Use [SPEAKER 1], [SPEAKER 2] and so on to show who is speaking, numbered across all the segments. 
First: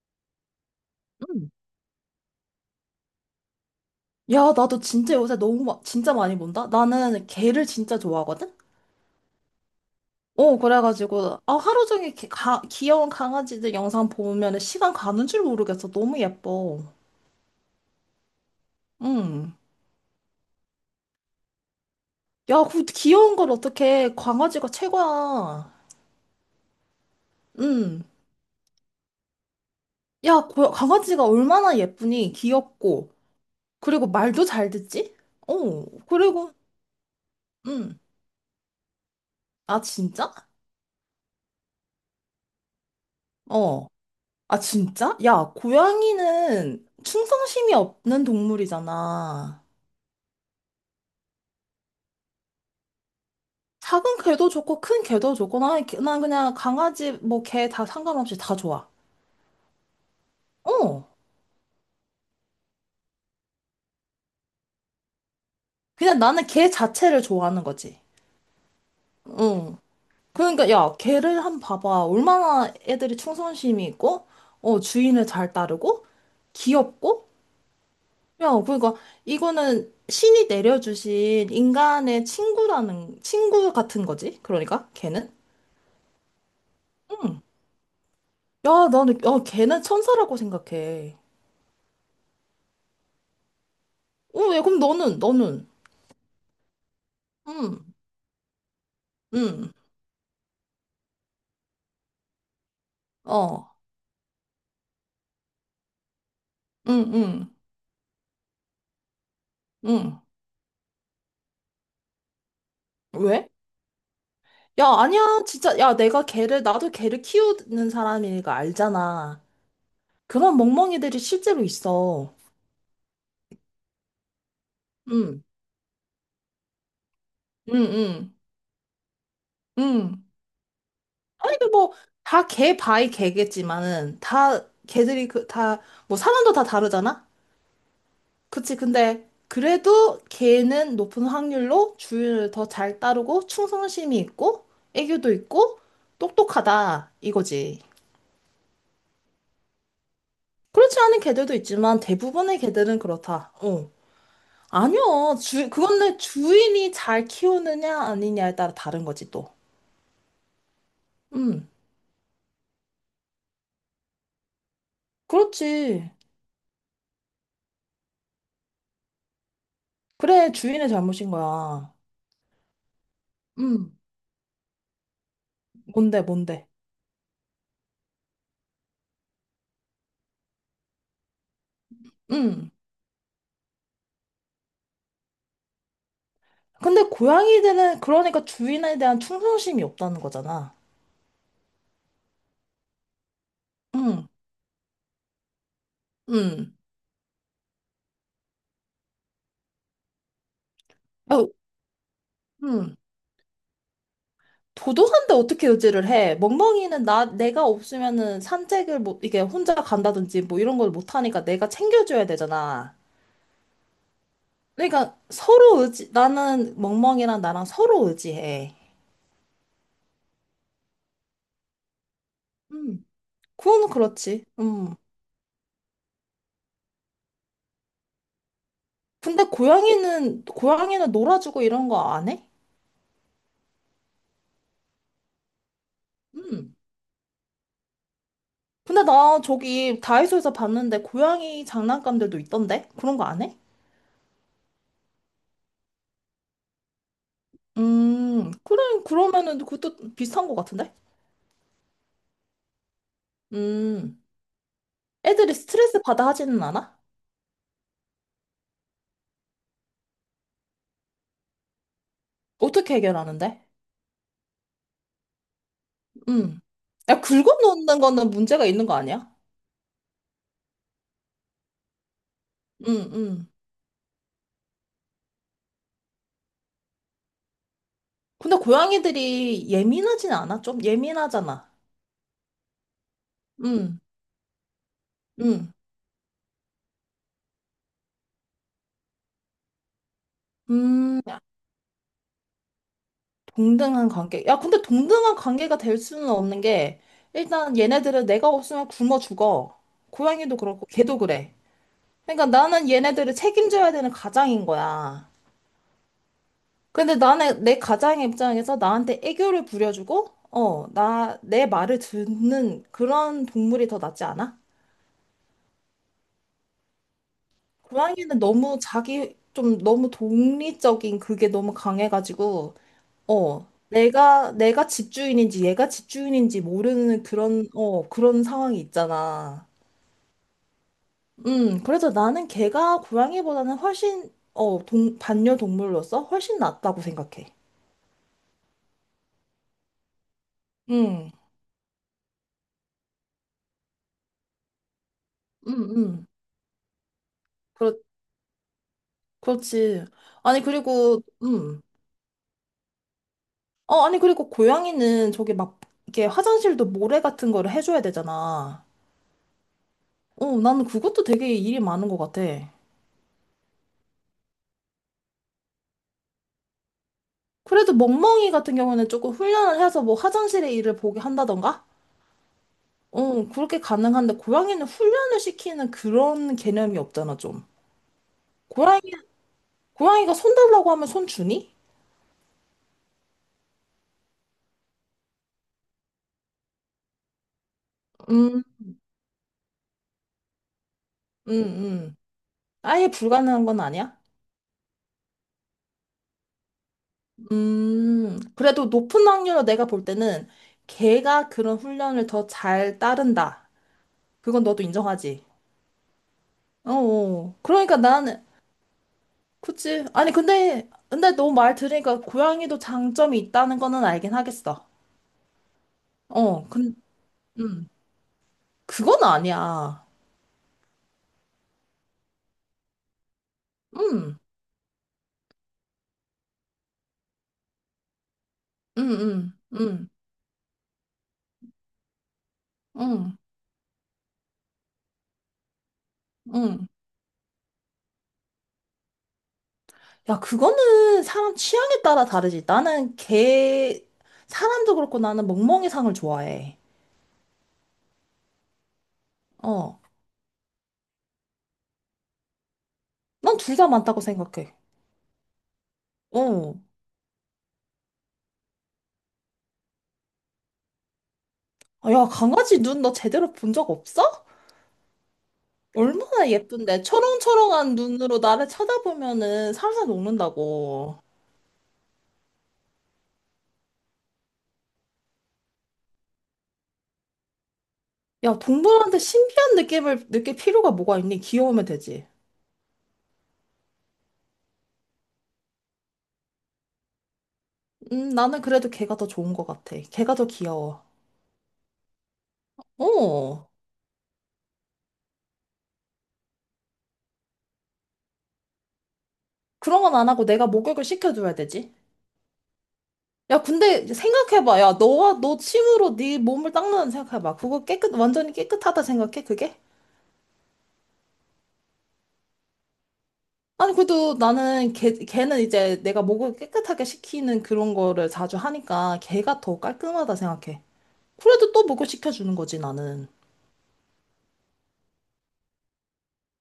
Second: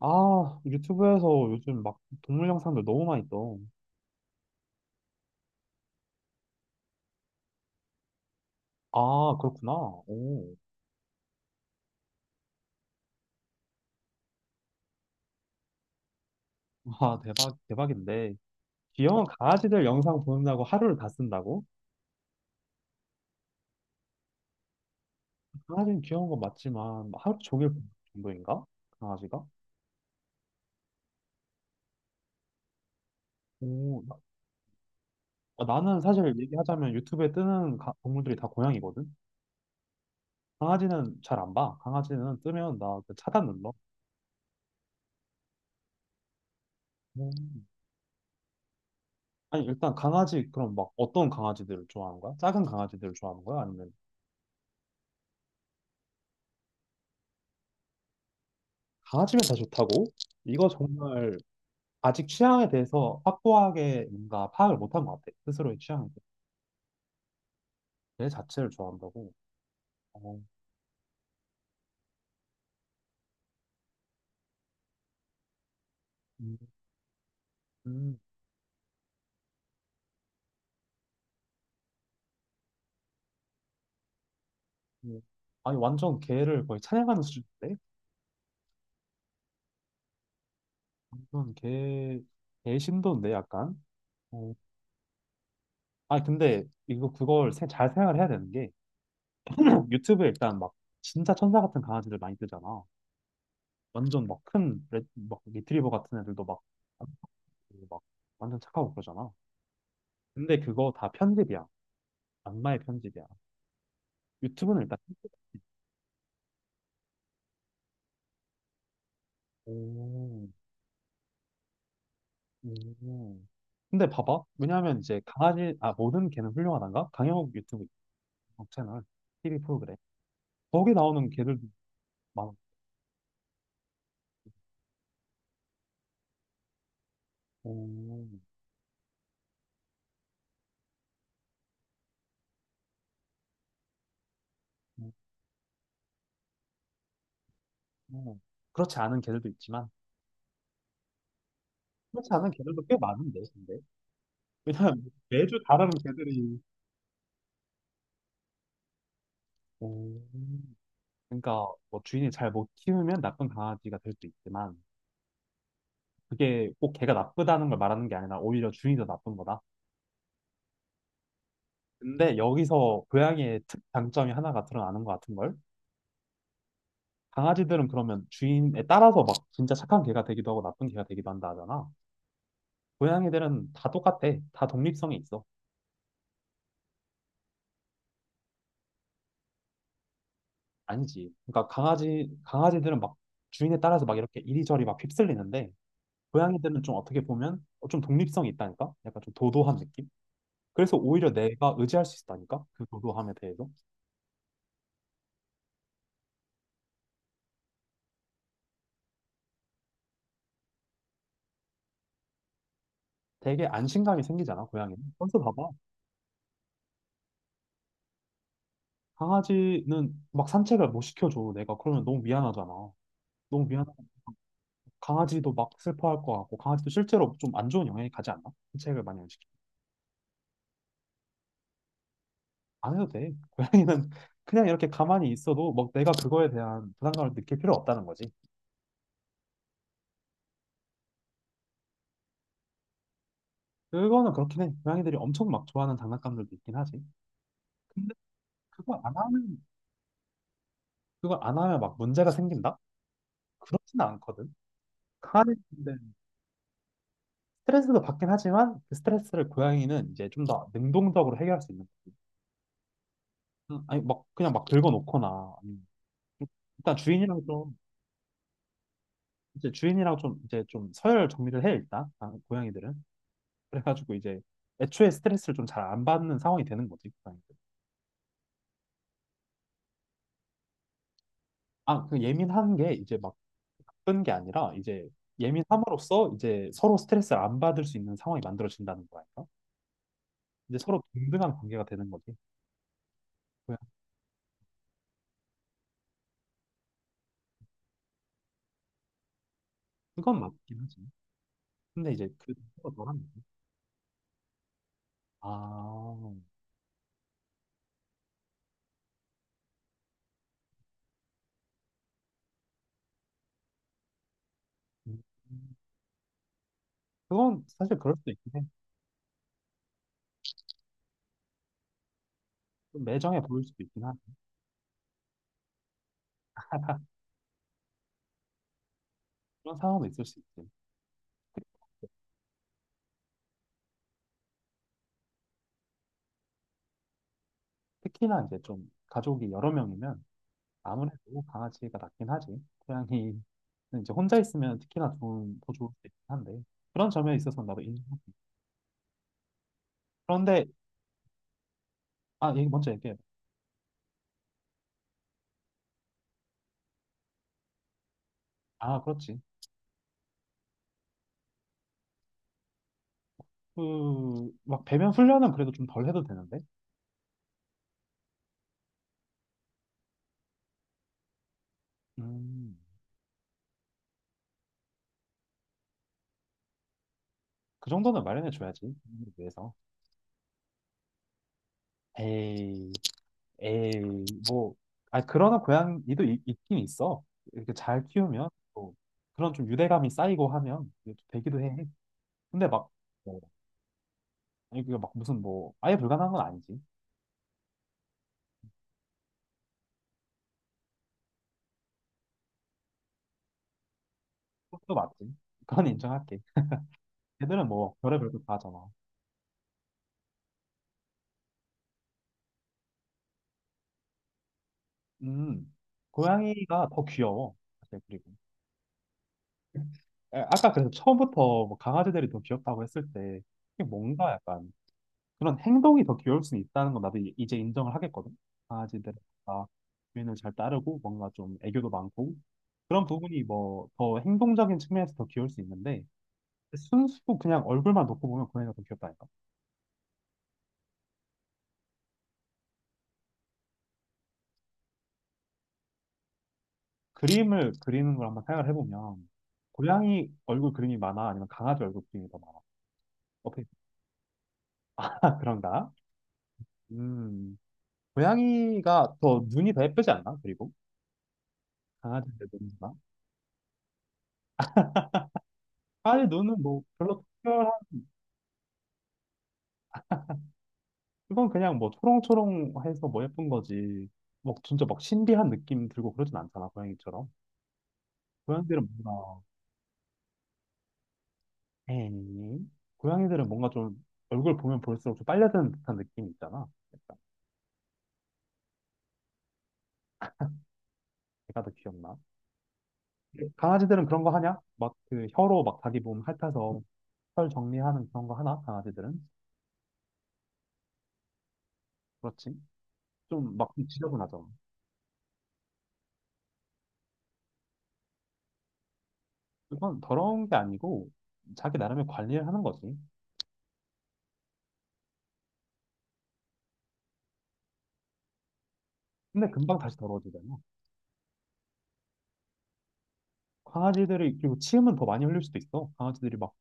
[SPEAKER 1] 아, 유튜브에서
[SPEAKER 2] 음.
[SPEAKER 1] 요즘 막 동물 영상들 너무 많이 떠.
[SPEAKER 2] 야, 나도 진짜 요새 너무 진짜 많이 본다. 나는 개를 진짜 좋아하거든.
[SPEAKER 1] 아, 그렇구나. 오.
[SPEAKER 2] 그래가지고 하루 종일 귀여운 강아지들 영상 보면 시간 가는 줄 모르겠어. 너무 예뻐.
[SPEAKER 1] 와, 대박, 대박인데. 귀여운
[SPEAKER 2] 음.
[SPEAKER 1] 강아지들 영상 보는다고 하루를 다 쓴다고?
[SPEAKER 2] 야, 그 귀여운 걸 어떻게 강아지가 최고야.
[SPEAKER 1] 강아지는 귀여운 건 맞지만, 하루 종일 보는
[SPEAKER 2] 음.
[SPEAKER 1] 정도인가? 강아지가?
[SPEAKER 2] 야, 강아지가 얼마나 예쁘니? 귀엽고
[SPEAKER 1] 오,
[SPEAKER 2] 그리고
[SPEAKER 1] 나,
[SPEAKER 2] 말도 잘 듣지? 어.
[SPEAKER 1] 나는 사실
[SPEAKER 2] 그리고
[SPEAKER 1] 얘기하자면 유튜브에 뜨는
[SPEAKER 2] 음.
[SPEAKER 1] 동물들이 다 고양이거든?
[SPEAKER 2] 아 진짜?
[SPEAKER 1] 강아지는 잘 안 봐. 강아지는 뜨면 나 그 차단 눌러.
[SPEAKER 2] 어. 아, 진짜? 야, 고양이는
[SPEAKER 1] 오.
[SPEAKER 2] 충성심이 없는 동물이잖아.
[SPEAKER 1] 아니, 일단 강아지, 그럼 막 어떤 강아지들을 좋아하는 거야? 작은 강아지들을 좋아하는 거야? 아니면
[SPEAKER 2] 작은 개도 좋고, 큰 개도 좋고, 난 그냥 강아지, 뭐, 개 다 상관없이 다 좋아.
[SPEAKER 1] 강아지면 다 좋다고? 이거
[SPEAKER 2] 어.
[SPEAKER 1] 정말 아직 취향에 대해서 확고하게 뭔가 파악을 못한 것 같아. 스스로의 취향에
[SPEAKER 2] 그냥 나는 개 자체를 좋아하는 거지.
[SPEAKER 1] 대해. 개 자체를 좋아한다고?
[SPEAKER 2] 응.
[SPEAKER 1] 어,
[SPEAKER 2] 그러니까, 야, 개를 한번 봐봐. 얼마나 애들이 충성심이 있고, 어, 주인을 잘 따르고,
[SPEAKER 1] 음,
[SPEAKER 2] 귀엽고,
[SPEAKER 1] 음,
[SPEAKER 2] 야, 그러니까, 이거는 신이 내려주신 인간의 친구라는, 친구 같은 거지. 그러니까,
[SPEAKER 1] 음.
[SPEAKER 2] 개는.
[SPEAKER 1] 아니, 완전 개를 거의 찬양하는
[SPEAKER 2] 응.
[SPEAKER 1] 수준인데?
[SPEAKER 2] 야, 야, 걔는 천사라고 생각해.
[SPEAKER 1] 이건 개, 개 신도인데, 약간?
[SPEAKER 2] 어,
[SPEAKER 1] 어,
[SPEAKER 2] 왜, 그럼 너는.
[SPEAKER 1] 아니, 근데 이거 그걸 잘
[SPEAKER 2] 응,
[SPEAKER 1] 생각을 해야 되는 게
[SPEAKER 2] 응,
[SPEAKER 1] 유튜브에 일단 막 진짜 천사 같은 강아지들 많이 뜨잖아.
[SPEAKER 2] 어,
[SPEAKER 1] 완전 막 큰, 막 리트리버 같은 애들도 막,
[SPEAKER 2] 응, 응,
[SPEAKER 1] 막 완전 착하고 그러잖아.
[SPEAKER 2] 응.
[SPEAKER 1] 근데 그거 다 편집이야. 악마의 편집이야.
[SPEAKER 2] 왜?
[SPEAKER 1] 유튜브는
[SPEAKER 2] 야,
[SPEAKER 1] 일단
[SPEAKER 2] 아니야, 진짜. 야, 내가 걔를, 나도 걔를 키우는 사람이니까 알잖아.
[SPEAKER 1] 오, 오.
[SPEAKER 2] 그런 멍멍이들이 실제로 있어.
[SPEAKER 1] 음. 근데 봐봐. 왜냐하면 이제
[SPEAKER 2] 응,
[SPEAKER 1] 강아지, 아, 모든 개는 훌륭하단가? 강형욱
[SPEAKER 2] 응,
[SPEAKER 1] 유튜브
[SPEAKER 2] 응,
[SPEAKER 1] 채널, TV 프로그램.
[SPEAKER 2] 응.
[SPEAKER 1] 거기 나오는
[SPEAKER 2] 아니,
[SPEAKER 1] 개들도
[SPEAKER 2] 그 뭐, 다
[SPEAKER 1] 많아.
[SPEAKER 2] 걔 바이 걔겠지만은, 다, 걔들이 그, 다, 뭐, 사람도 다 다르잖아?
[SPEAKER 1] 오,
[SPEAKER 2] 그치. 근데 그래도 걔는 높은 확률로 주인을 더 잘 따르고 충성심이 있고 애교도 있고 똑똑하다 이거지.
[SPEAKER 1] 오. 그렇지 않은 개들도 있지만,
[SPEAKER 2] 그렇지 않은 개들도 있지만
[SPEAKER 1] 그렇지 않은
[SPEAKER 2] 대부분의
[SPEAKER 1] 개들도 꽤
[SPEAKER 2] 개들은
[SPEAKER 1] 많은데,
[SPEAKER 2] 그렇다.
[SPEAKER 1] 근데.
[SPEAKER 2] 어.
[SPEAKER 1] 왜냐면
[SPEAKER 2] 아니요.
[SPEAKER 1] 매주 다른
[SPEAKER 2] 그건 내
[SPEAKER 1] 개들이.
[SPEAKER 2] 주인이 잘 키우느냐 아니냐에 따라 다른 거지 또.
[SPEAKER 1] 오.
[SPEAKER 2] 음.
[SPEAKER 1] 그러니까 뭐 주인이 잘 못 키우면 나쁜 강아지가 될 수도 있지만,
[SPEAKER 2] 그렇지.
[SPEAKER 1] 그게 꼭 개가 나쁘다는 걸 말하는 게 아니라 오히려 주인이 더 나쁜 거다.
[SPEAKER 2] 그래. 주인의 잘못인 거야.
[SPEAKER 1] 근데 여기서 고양이의 특
[SPEAKER 2] 음.
[SPEAKER 1] 장점이 하나가 드러나는 것 같은 걸?
[SPEAKER 2] 뭔데 뭔데.
[SPEAKER 1] 강아지들은 그러면 주인에 따라서 막 진짜 착한 개가 되기도 하고 나쁜 개가 되기도 한다 하잖아.
[SPEAKER 2] 음.
[SPEAKER 1] 고양이들은 다 똑같아. 다 독립성이 있어.
[SPEAKER 2] 근데 고양이들은 그러니까 주인에 대한 충성심이 없다는 거잖아.
[SPEAKER 1] 아니지. 그러니까 강아지들은 막 주인에 따라서 막
[SPEAKER 2] 음.
[SPEAKER 1] 이렇게 이리저리 막 휩쓸리는데
[SPEAKER 2] 음.
[SPEAKER 1] 고양이들은 좀 어떻게 보면 좀 독립성이 있다니까? 약간 좀 도도한 느낌? 그래서 오히려
[SPEAKER 2] 어,
[SPEAKER 1] 내가 의지할 수 있다니까? 그
[SPEAKER 2] 음.
[SPEAKER 1] 도도함에 대해서.
[SPEAKER 2] 도도한데 어떻게 의지를 해? 멍멍이는 내가 없으면은 산책을 못, 이게 혼자 간다든지 뭐 이런 걸 못하니까 내가 챙겨줘야 되잖아.
[SPEAKER 1] 되게 안심감이 생기잖아, 고양이는.
[SPEAKER 2] 그러니까
[SPEAKER 1] 벌써 봐봐.
[SPEAKER 2] 서로 의지, 나는 멍멍이랑 나랑 서로 의지해.
[SPEAKER 1] 강아지는 막 산책을 못 시켜줘, 내가. 그러면 너무 미안하잖아.
[SPEAKER 2] 음.
[SPEAKER 1] 너무
[SPEAKER 2] 그건
[SPEAKER 1] 미안하
[SPEAKER 2] 그렇지. 음.
[SPEAKER 1] 강아지도 막 슬퍼할 것 같고, 강아지도 실제로 좀 안 좋은 영향이 가지 않나? 산책을 많이 안
[SPEAKER 2] 근데
[SPEAKER 1] 시켜.
[SPEAKER 2] 고양이는 놀아주고 이런 거 안 해?
[SPEAKER 1] 안 해도 돼. 고양이는 그냥 이렇게 가만히 있어도 막 내가 그거에
[SPEAKER 2] 음.
[SPEAKER 1] 대한 부담감을 느낄 필요 없다는 거지.
[SPEAKER 2] 근데 나 저기 다이소에서 봤는데 고양이 장난감들도 있던데? 그런 거 안 해?
[SPEAKER 1] 그거는 그렇긴 해. 고양이들이 엄청 막 좋아하는 장난감들도 있긴 하지. 근데
[SPEAKER 2] 음.
[SPEAKER 1] 그걸
[SPEAKER 2] 그래,
[SPEAKER 1] 안
[SPEAKER 2] 그러면은
[SPEAKER 1] 하면,
[SPEAKER 2] 그것도 비슷한 거 같은데?
[SPEAKER 1] 그걸 안 하면 막 문제가 생긴다? 그렇진
[SPEAKER 2] 음.
[SPEAKER 1] 않거든.
[SPEAKER 2] 애들이
[SPEAKER 1] 강아지인데
[SPEAKER 2] 스트레스 받아 하지는 않아?
[SPEAKER 1] 스트레스도 받긴 하지만 그 스트레스를 고양이는 이제 좀 더 능동적으로 해결할 수 있는
[SPEAKER 2] 어떻게 해결하는데?
[SPEAKER 1] 응, 아니 막 그냥 막 들고 놓거나 아니면 좀-
[SPEAKER 2] 음.
[SPEAKER 1] 일단
[SPEAKER 2] 야,
[SPEAKER 1] 주인이랑 좀
[SPEAKER 2] 긁어놓는 거는 문제가 있는 거 아니야?
[SPEAKER 1] 이제 주인이랑 좀 이제 좀 서열 정리를 해 일단 아, 고양이들은
[SPEAKER 2] 응응.
[SPEAKER 1] 그래가지고 이제 애초에 스트레스를 좀 잘 안 받는 상황이 되는 거지 고양이들
[SPEAKER 2] 근데 고양이들이 예민하진 않아? 좀 예민하잖아.
[SPEAKER 1] 아그 예민한 게 이제 막
[SPEAKER 2] 응응.
[SPEAKER 1] 나쁜 게 아니라 이제 예민함으로써 이제 서로 스트레스를 안 받을 수 있는 상황이 만들어진다는 거야 이제 서로
[SPEAKER 2] 음,
[SPEAKER 1] 동등한 관계가 되는 거지 고양
[SPEAKER 2] 동등한 관계. 야, 근데 동등한 관계가 될 수는 없는 게, 일단 얘네들은 내가 없으면 굶어 죽어.
[SPEAKER 1] 그건
[SPEAKER 2] 고양이도
[SPEAKER 1] 맞긴
[SPEAKER 2] 그렇고,
[SPEAKER 1] 하지
[SPEAKER 2] 걔도 그래.
[SPEAKER 1] 근데 이제
[SPEAKER 2] 그러니까
[SPEAKER 1] 그
[SPEAKER 2] 나는
[SPEAKER 1] 너랑
[SPEAKER 2] 얘네들을 책임져야 되는 가장인 거야.
[SPEAKER 1] 아
[SPEAKER 2] 근데 나는 내 가장 입장에서 나한테 애교를 부려주고, 내 말을 듣는 그런 동물이 더 낫지 않아?
[SPEAKER 1] 음. 그건 사실 그럴 수도
[SPEAKER 2] 고양이는
[SPEAKER 1] 있긴
[SPEAKER 2] 너무 자기, 좀 너무 독립적인 그게 너무 강해가지고,
[SPEAKER 1] 해좀 매정해 보일
[SPEAKER 2] 어,
[SPEAKER 1] 수도 있긴 하지
[SPEAKER 2] 내가 집주인인지 얘가 집주인인지 모르는 그런, 어, 그런 상황이 있잖아.
[SPEAKER 1] 그런 상황도 있을 수 있지. 특-
[SPEAKER 2] 그래서 나는 걔가 고양이보다는 훨씬, 반려동물로서 훨씬 낫다고 생각해.
[SPEAKER 1] 특히나 이제 좀 가족이 여러 명이면
[SPEAKER 2] 음,
[SPEAKER 1] 아무래도 강아지가 낫긴 하지. 고양이는 이제 혼자 있으면 특히나 좋은, 더
[SPEAKER 2] 음,
[SPEAKER 1] 좋을 수 있긴
[SPEAKER 2] 음.
[SPEAKER 1] 한데. 그런 점에 있어서는 나도 인정.
[SPEAKER 2] 그렇지. 아니,
[SPEAKER 1] 그런데,
[SPEAKER 2] 그리고,
[SPEAKER 1] 아, 얘기 먼저 얘기해.
[SPEAKER 2] 어, 아니, 그리고 고양이는 이렇게 화장실도 모래 같은 거를 해줘야 되잖아.
[SPEAKER 1] 아, 그렇지.
[SPEAKER 2] 어, 나는 그것도 되게 일이 많은 것 같아.
[SPEAKER 1] 그, 막 배변 훈련은 그래도 좀 덜 해도 되는데.
[SPEAKER 2] 그래도 멍멍이 같은 경우는 조금 훈련을 해서 뭐 화장실의 일을 보게 한다던가?
[SPEAKER 1] 음,
[SPEAKER 2] 어, 그렇게 가능한데, 고양이는 훈련을 시키는 그런 개념이 없잖아, 좀.
[SPEAKER 1] 그 정도는 마련해 줘야지.
[SPEAKER 2] 고양이,
[SPEAKER 1] 위해서.
[SPEAKER 2] 고양이가 손 달라고 하면 손 주니?
[SPEAKER 1] 에이. 에이, 뭐, 아, 그러나 고양이도 있, 긴 있어. 이렇게 잘 키우면,
[SPEAKER 2] 음,
[SPEAKER 1] 또 그런 좀 유대감이 쌓이고 하면 이게 또
[SPEAKER 2] 음,
[SPEAKER 1] 되기도 해.
[SPEAKER 2] 음.
[SPEAKER 1] 근데 막,
[SPEAKER 2] 아예
[SPEAKER 1] 뭐,
[SPEAKER 2] 불가능한 건 아니야?
[SPEAKER 1] 아니, 그게 막 무슨 뭐, 아예 불가능한 건 아니지.
[SPEAKER 2] 그래도 높은 확률로 내가 볼 때는 걔가 그런 훈련을 더 잘 따른다. 그건 너도
[SPEAKER 1] 그것도 맞지.
[SPEAKER 2] 인정하지?
[SPEAKER 1] 그건 인정할게.
[SPEAKER 2] 어, 어.
[SPEAKER 1] 걔들은 뭐,
[SPEAKER 2] 그러니까
[SPEAKER 1] 별의별
[SPEAKER 2] 나는,
[SPEAKER 1] 거다 하잖아.
[SPEAKER 2] 그치. 아니, 근데, 근데 너 말 들으니까 고양이도 장점이 있다는 거는 알긴 하겠어.
[SPEAKER 1] 음,
[SPEAKER 2] 어,
[SPEAKER 1] 고양이가
[SPEAKER 2] 근,
[SPEAKER 1] 더 귀여워.
[SPEAKER 2] 음,
[SPEAKER 1] 사실, 그리고.
[SPEAKER 2] 그건 아니야.
[SPEAKER 1] 아, 아까 그래서 처음부터 뭐 강아지들이 더 귀엽다고 했을 때, 이게 뭔가
[SPEAKER 2] 음,
[SPEAKER 1] 약간 그런 행동이 더 귀여울 수는 있다는 건 나도 이제 인정을 하겠거든.
[SPEAKER 2] 음,
[SPEAKER 1] 강아지들은
[SPEAKER 2] 음,
[SPEAKER 1] 다
[SPEAKER 2] 음,
[SPEAKER 1] 주인을 잘 따르고 뭔가 좀 애교도 많고 그런
[SPEAKER 2] 음,
[SPEAKER 1] 부분이 뭐 더 행동적인 측면에서 더 귀여울 수 있는데
[SPEAKER 2] 음.
[SPEAKER 1] 순수 그냥 얼굴만 놓고 보면 고양이가 더 귀엽다니까.
[SPEAKER 2] 야, 그거는 사람 취향에 따라 다르지. 나는 개 사람도 그렇고 나는 멍멍이상을 좋아해.
[SPEAKER 1] 그림을 그리는 걸 한번 생각을 해보면
[SPEAKER 2] 어.
[SPEAKER 1] 고양이 얼굴 그림이 많아 아니면 강아지 얼굴 그림이 더 많아?
[SPEAKER 2] 난
[SPEAKER 1] 어떻게
[SPEAKER 2] 둘 다 많다고 생각해.
[SPEAKER 1] 그런가?
[SPEAKER 2] 어.
[SPEAKER 1] 음 고양이가 더 눈이 더 예쁘지 않나? 그리고
[SPEAKER 2] 아, 야,
[SPEAKER 1] 강아지들
[SPEAKER 2] 강아지
[SPEAKER 1] 눈이나
[SPEAKER 2] 눈 너 제대로 본 적 없어?
[SPEAKER 1] 강아지
[SPEAKER 2] 얼마나
[SPEAKER 1] 눈은 뭐
[SPEAKER 2] 예쁜데.
[SPEAKER 1] 별로 특별한
[SPEAKER 2] 초롱초롱한 눈으로 나를 쳐다보면은 살살 녹는다고.
[SPEAKER 1] 이건 그냥 뭐 초롱초롱해서 뭐 예쁜 거지. 뭐 진짜 막 신비한 느낌 들고 그러진 않잖아, 고양이처럼.
[SPEAKER 2] 야,
[SPEAKER 1] 고양이들은
[SPEAKER 2] 동물한테
[SPEAKER 1] 뭔가,
[SPEAKER 2] 신비한 느낌을 느낄 필요가 뭐가 있니? 귀여우면 되지.
[SPEAKER 1] 에이. 고양이들은 뭔가 좀 얼굴 보면 볼수록 좀 빨려드는 듯한 느낌이 있잖아. 약간
[SPEAKER 2] 나는 그래도 걔가 더 좋은 것 같아. 걔가 더 귀여워.
[SPEAKER 1] 걔가 더 귀엽나?
[SPEAKER 2] 어.
[SPEAKER 1] 강아지들은 그런 거 하냐? 막 그 혀로 막 자기 몸 핥아서 털 정리하는 그런 거 하나? 강아지들은?
[SPEAKER 2] 그런 건 안 하고 내가 목욕을 시켜줘야 되지.
[SPEAKER 1] 그렇지. 좀
[SPEAKER 2] 야,
[SPEAKER 1] 막
[SPEAKER 2] 근데
[SPEAKER 1] 지저분하잖아.
[SPEAKER 2] 생각해봐. 야, 너와 너 침으로 네 몸을 닦는다 생각해봐. 그거 깨끗, 완전히 깨끗하다 생각해, 그게?
[SPEAKER 1] 그건 더러운 게 아니고 자기 나름의 관리를 하는 거지.
[SPEAKER 2] 아니, 그래도 나는 걔는 이제 내가 목을 깨끗하게 식히는 그런 거를 자주 하니까
[SPEAKER 1] 근데
[SPEAKER 2] 걔가
[SPEAKER 1] 금방
[SPEAKER 2] 더
[SPEAKER 1] 다시
[SPEAKER 2] 깔끔하다
[SPEAKER 1] 더러워지잖아.
[SPEAKER 2] 생각해. 그래도 또 목을 식혀주는 거지, 나는.
[SPEAKER 1] 강아지들이 그리고 침은 더 많이 흘릴 수도 있어. 강아지들이 막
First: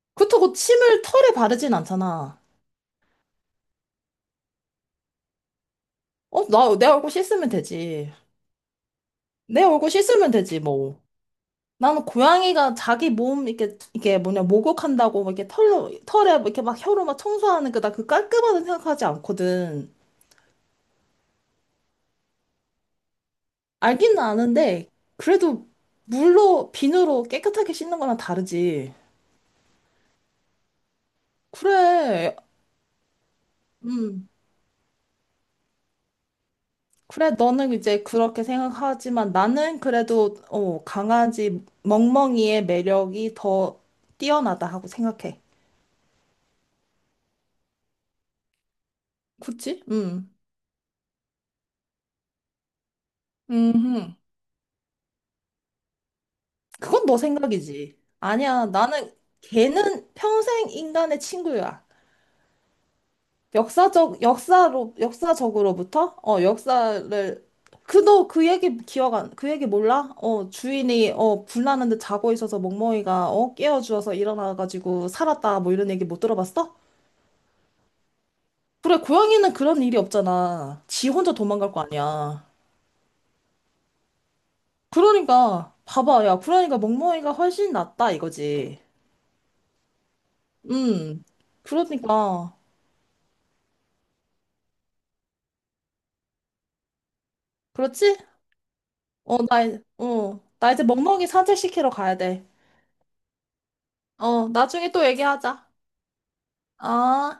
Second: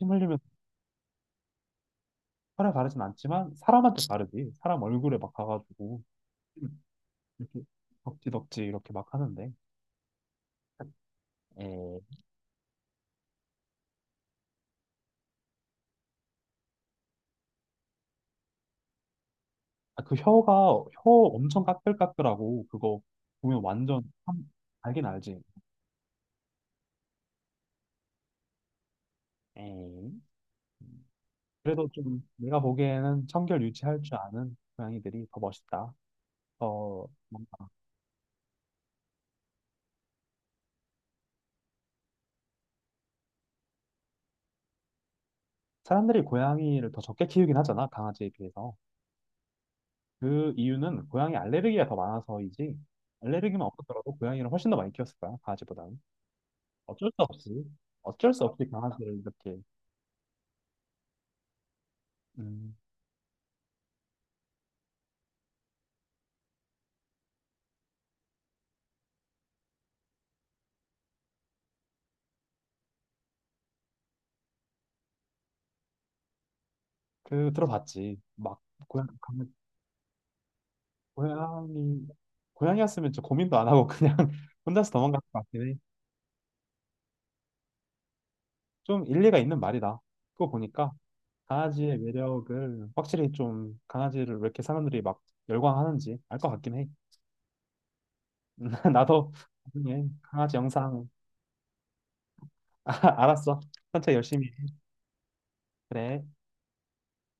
[SPEAKER 1] 침 흘리면
[SPEAKER 2] 그렇다고 침을 털에 바르진 않잖아.
[SPEAKER 1] 사에 가르진 않지만 사람한테 가르지. 사람 얼굴에 막 가가지고
[SPEAKER 2] 어, 내 얼굴 씻으면
[SPEAKER 1] 이렇게
[SPEAKER 2] 되지.
[SPEAKER 1] 덕지덕지 이렇게 막 하는데.
[SPEAKER 2] 내 얼굴 씻으면 되지, 뭐.
[SPEAKER 1] 에,
[SPEAKER 2] 나는 고양이가 자기 몸, 이렇게, 이게 뭐냐, 목욕한다고, 막 이렇게 털로, 털에 막 이렇게 막 혀로 막 청소하는 거나 그 깔끔하다 생각하지 않거든.
[SPEAKER 1] 아, 그 혀가 혀 엄청 까끌까끌하고 그거 보면 완전
[SPEAKER 2] 알기는
[SPEAKER 1] 참
[SPEAKER 2] 아는데,
[SPEAKER 1] 알긴 알지.
[SPEAKER 2] 그래도 물로, 비누로 깨끗하게 씻는 거랑 다르지.
[SPEAKER 1] 에이. 그래도 좀
[SPEAKER 2] 그래.
[SPEAKER 1] 내가 보기에는 청결 유지할 줄
[SPEAKER 2] 음.
[SPEAKER 1] 아는 고양이들이 더 멋있다.
[SPEAKER 2] 그래,
[SPEAKER 1] 뭔가
[SPEAKER 2] 너는 이제 그렇게 생각하지만 나는 그래도 어, 강아지 멍멍이의 매력이 더 뛰어나다 하고 생각해.
[SPEAKER 1] 사람들이 고양이를 더 적게 키우긴 하잖아, 강아지에 비해서.
[SPEAKER 2] 그치? 음.
[SPEAKER 1] 그 이유는 고양이 알레르기가 더 많아서이지 알레르기만 없었더라도
[SPEAKER 2] 음.
[SPEAKER 1] 고양이를 훨씬 더 많이 키웠을 거야 강아지보다는
[SPEAKER 2] 그건
[SPEAKER 1] 어쩔 수
[SPEAKER 2] 너
[SPEAKER 1] 없이
[SPEAKER 2] 생각이지.
[SPEAKER 1] 어쩔 수 없이
[SPEAKER 2] 아니야, 나는
[SPEAKER 1] 강아지를 이렇게
[SPEAKER 2] 걔는 평생 인간의 친구야.
[SPEAKER 1] 음,
[SPEAKER 2] 역사적으로부터? 어, 역사를, 그, 너 그 얘기 기억 안, 그 얘기 몰라? 어, 주인이, 어, 불나는데 자고 있어서 멍멍이가, 어, 깨워주어서 일어나가지고 살았다, 뭐 이런 얘기 못 들어봤어?
[SPEAKER 1] 그 들어봤지 막
[SPEAKER 2] 그래,
[SPEAKER 1] 고양 강
[SPEAKER 2] 고양이는 그런 일이 없잖아. 지 혼자 도망갈 거
[SPEAKER 1] 고양이
[SPEAKER 2] 아니야.
[SPEAKER 1] 고양이였으면 저 고민도 안 하고 그냥 혼자서 도망갈 것 같긴
[SPEAKER 2] 그러니까,
[SPEAKER 1] 해.
[SPEAKER 2] 봐봐, 야, 그러니까 멍멍이가 훨씬 낫다, 이거지.
[SPEAKER 1] 좀 일리가 있는 말이다. 그거 보니까
[SPEAKER 2] 음,
[SPEAKER 1] 강아지의
[SPEAKER 2] 그러니까,
[SPEAKER 1] 매력을 확실히 좀 강아지를 왜 이렇게 사람들이 막 열광하는지 알 것 같긴 해.
[SPEAKER 2] 그렇지?
[SPEAKER 1] 나도
[SPEAKER 2] 어, 나,
[SPEAKER 1] 나중에
[SPEAKER 2] 어,
[SPEAKER 1] 강아지
[SPEAKER 2] 나 이제
[SPEAKER 1] 영상
[SPEAKER 2] 멍멍이 산책시키러 가야 돼.
[SPEAKER 1] 알았어. 천천히
[SPEAKER 2] 어,
[SPEAKER 1] 열심히.
[SPEAKER 2] 나중에 또 얘기하자.
[SPEAKER 1] 그래.
[SPEAKER 2] 어,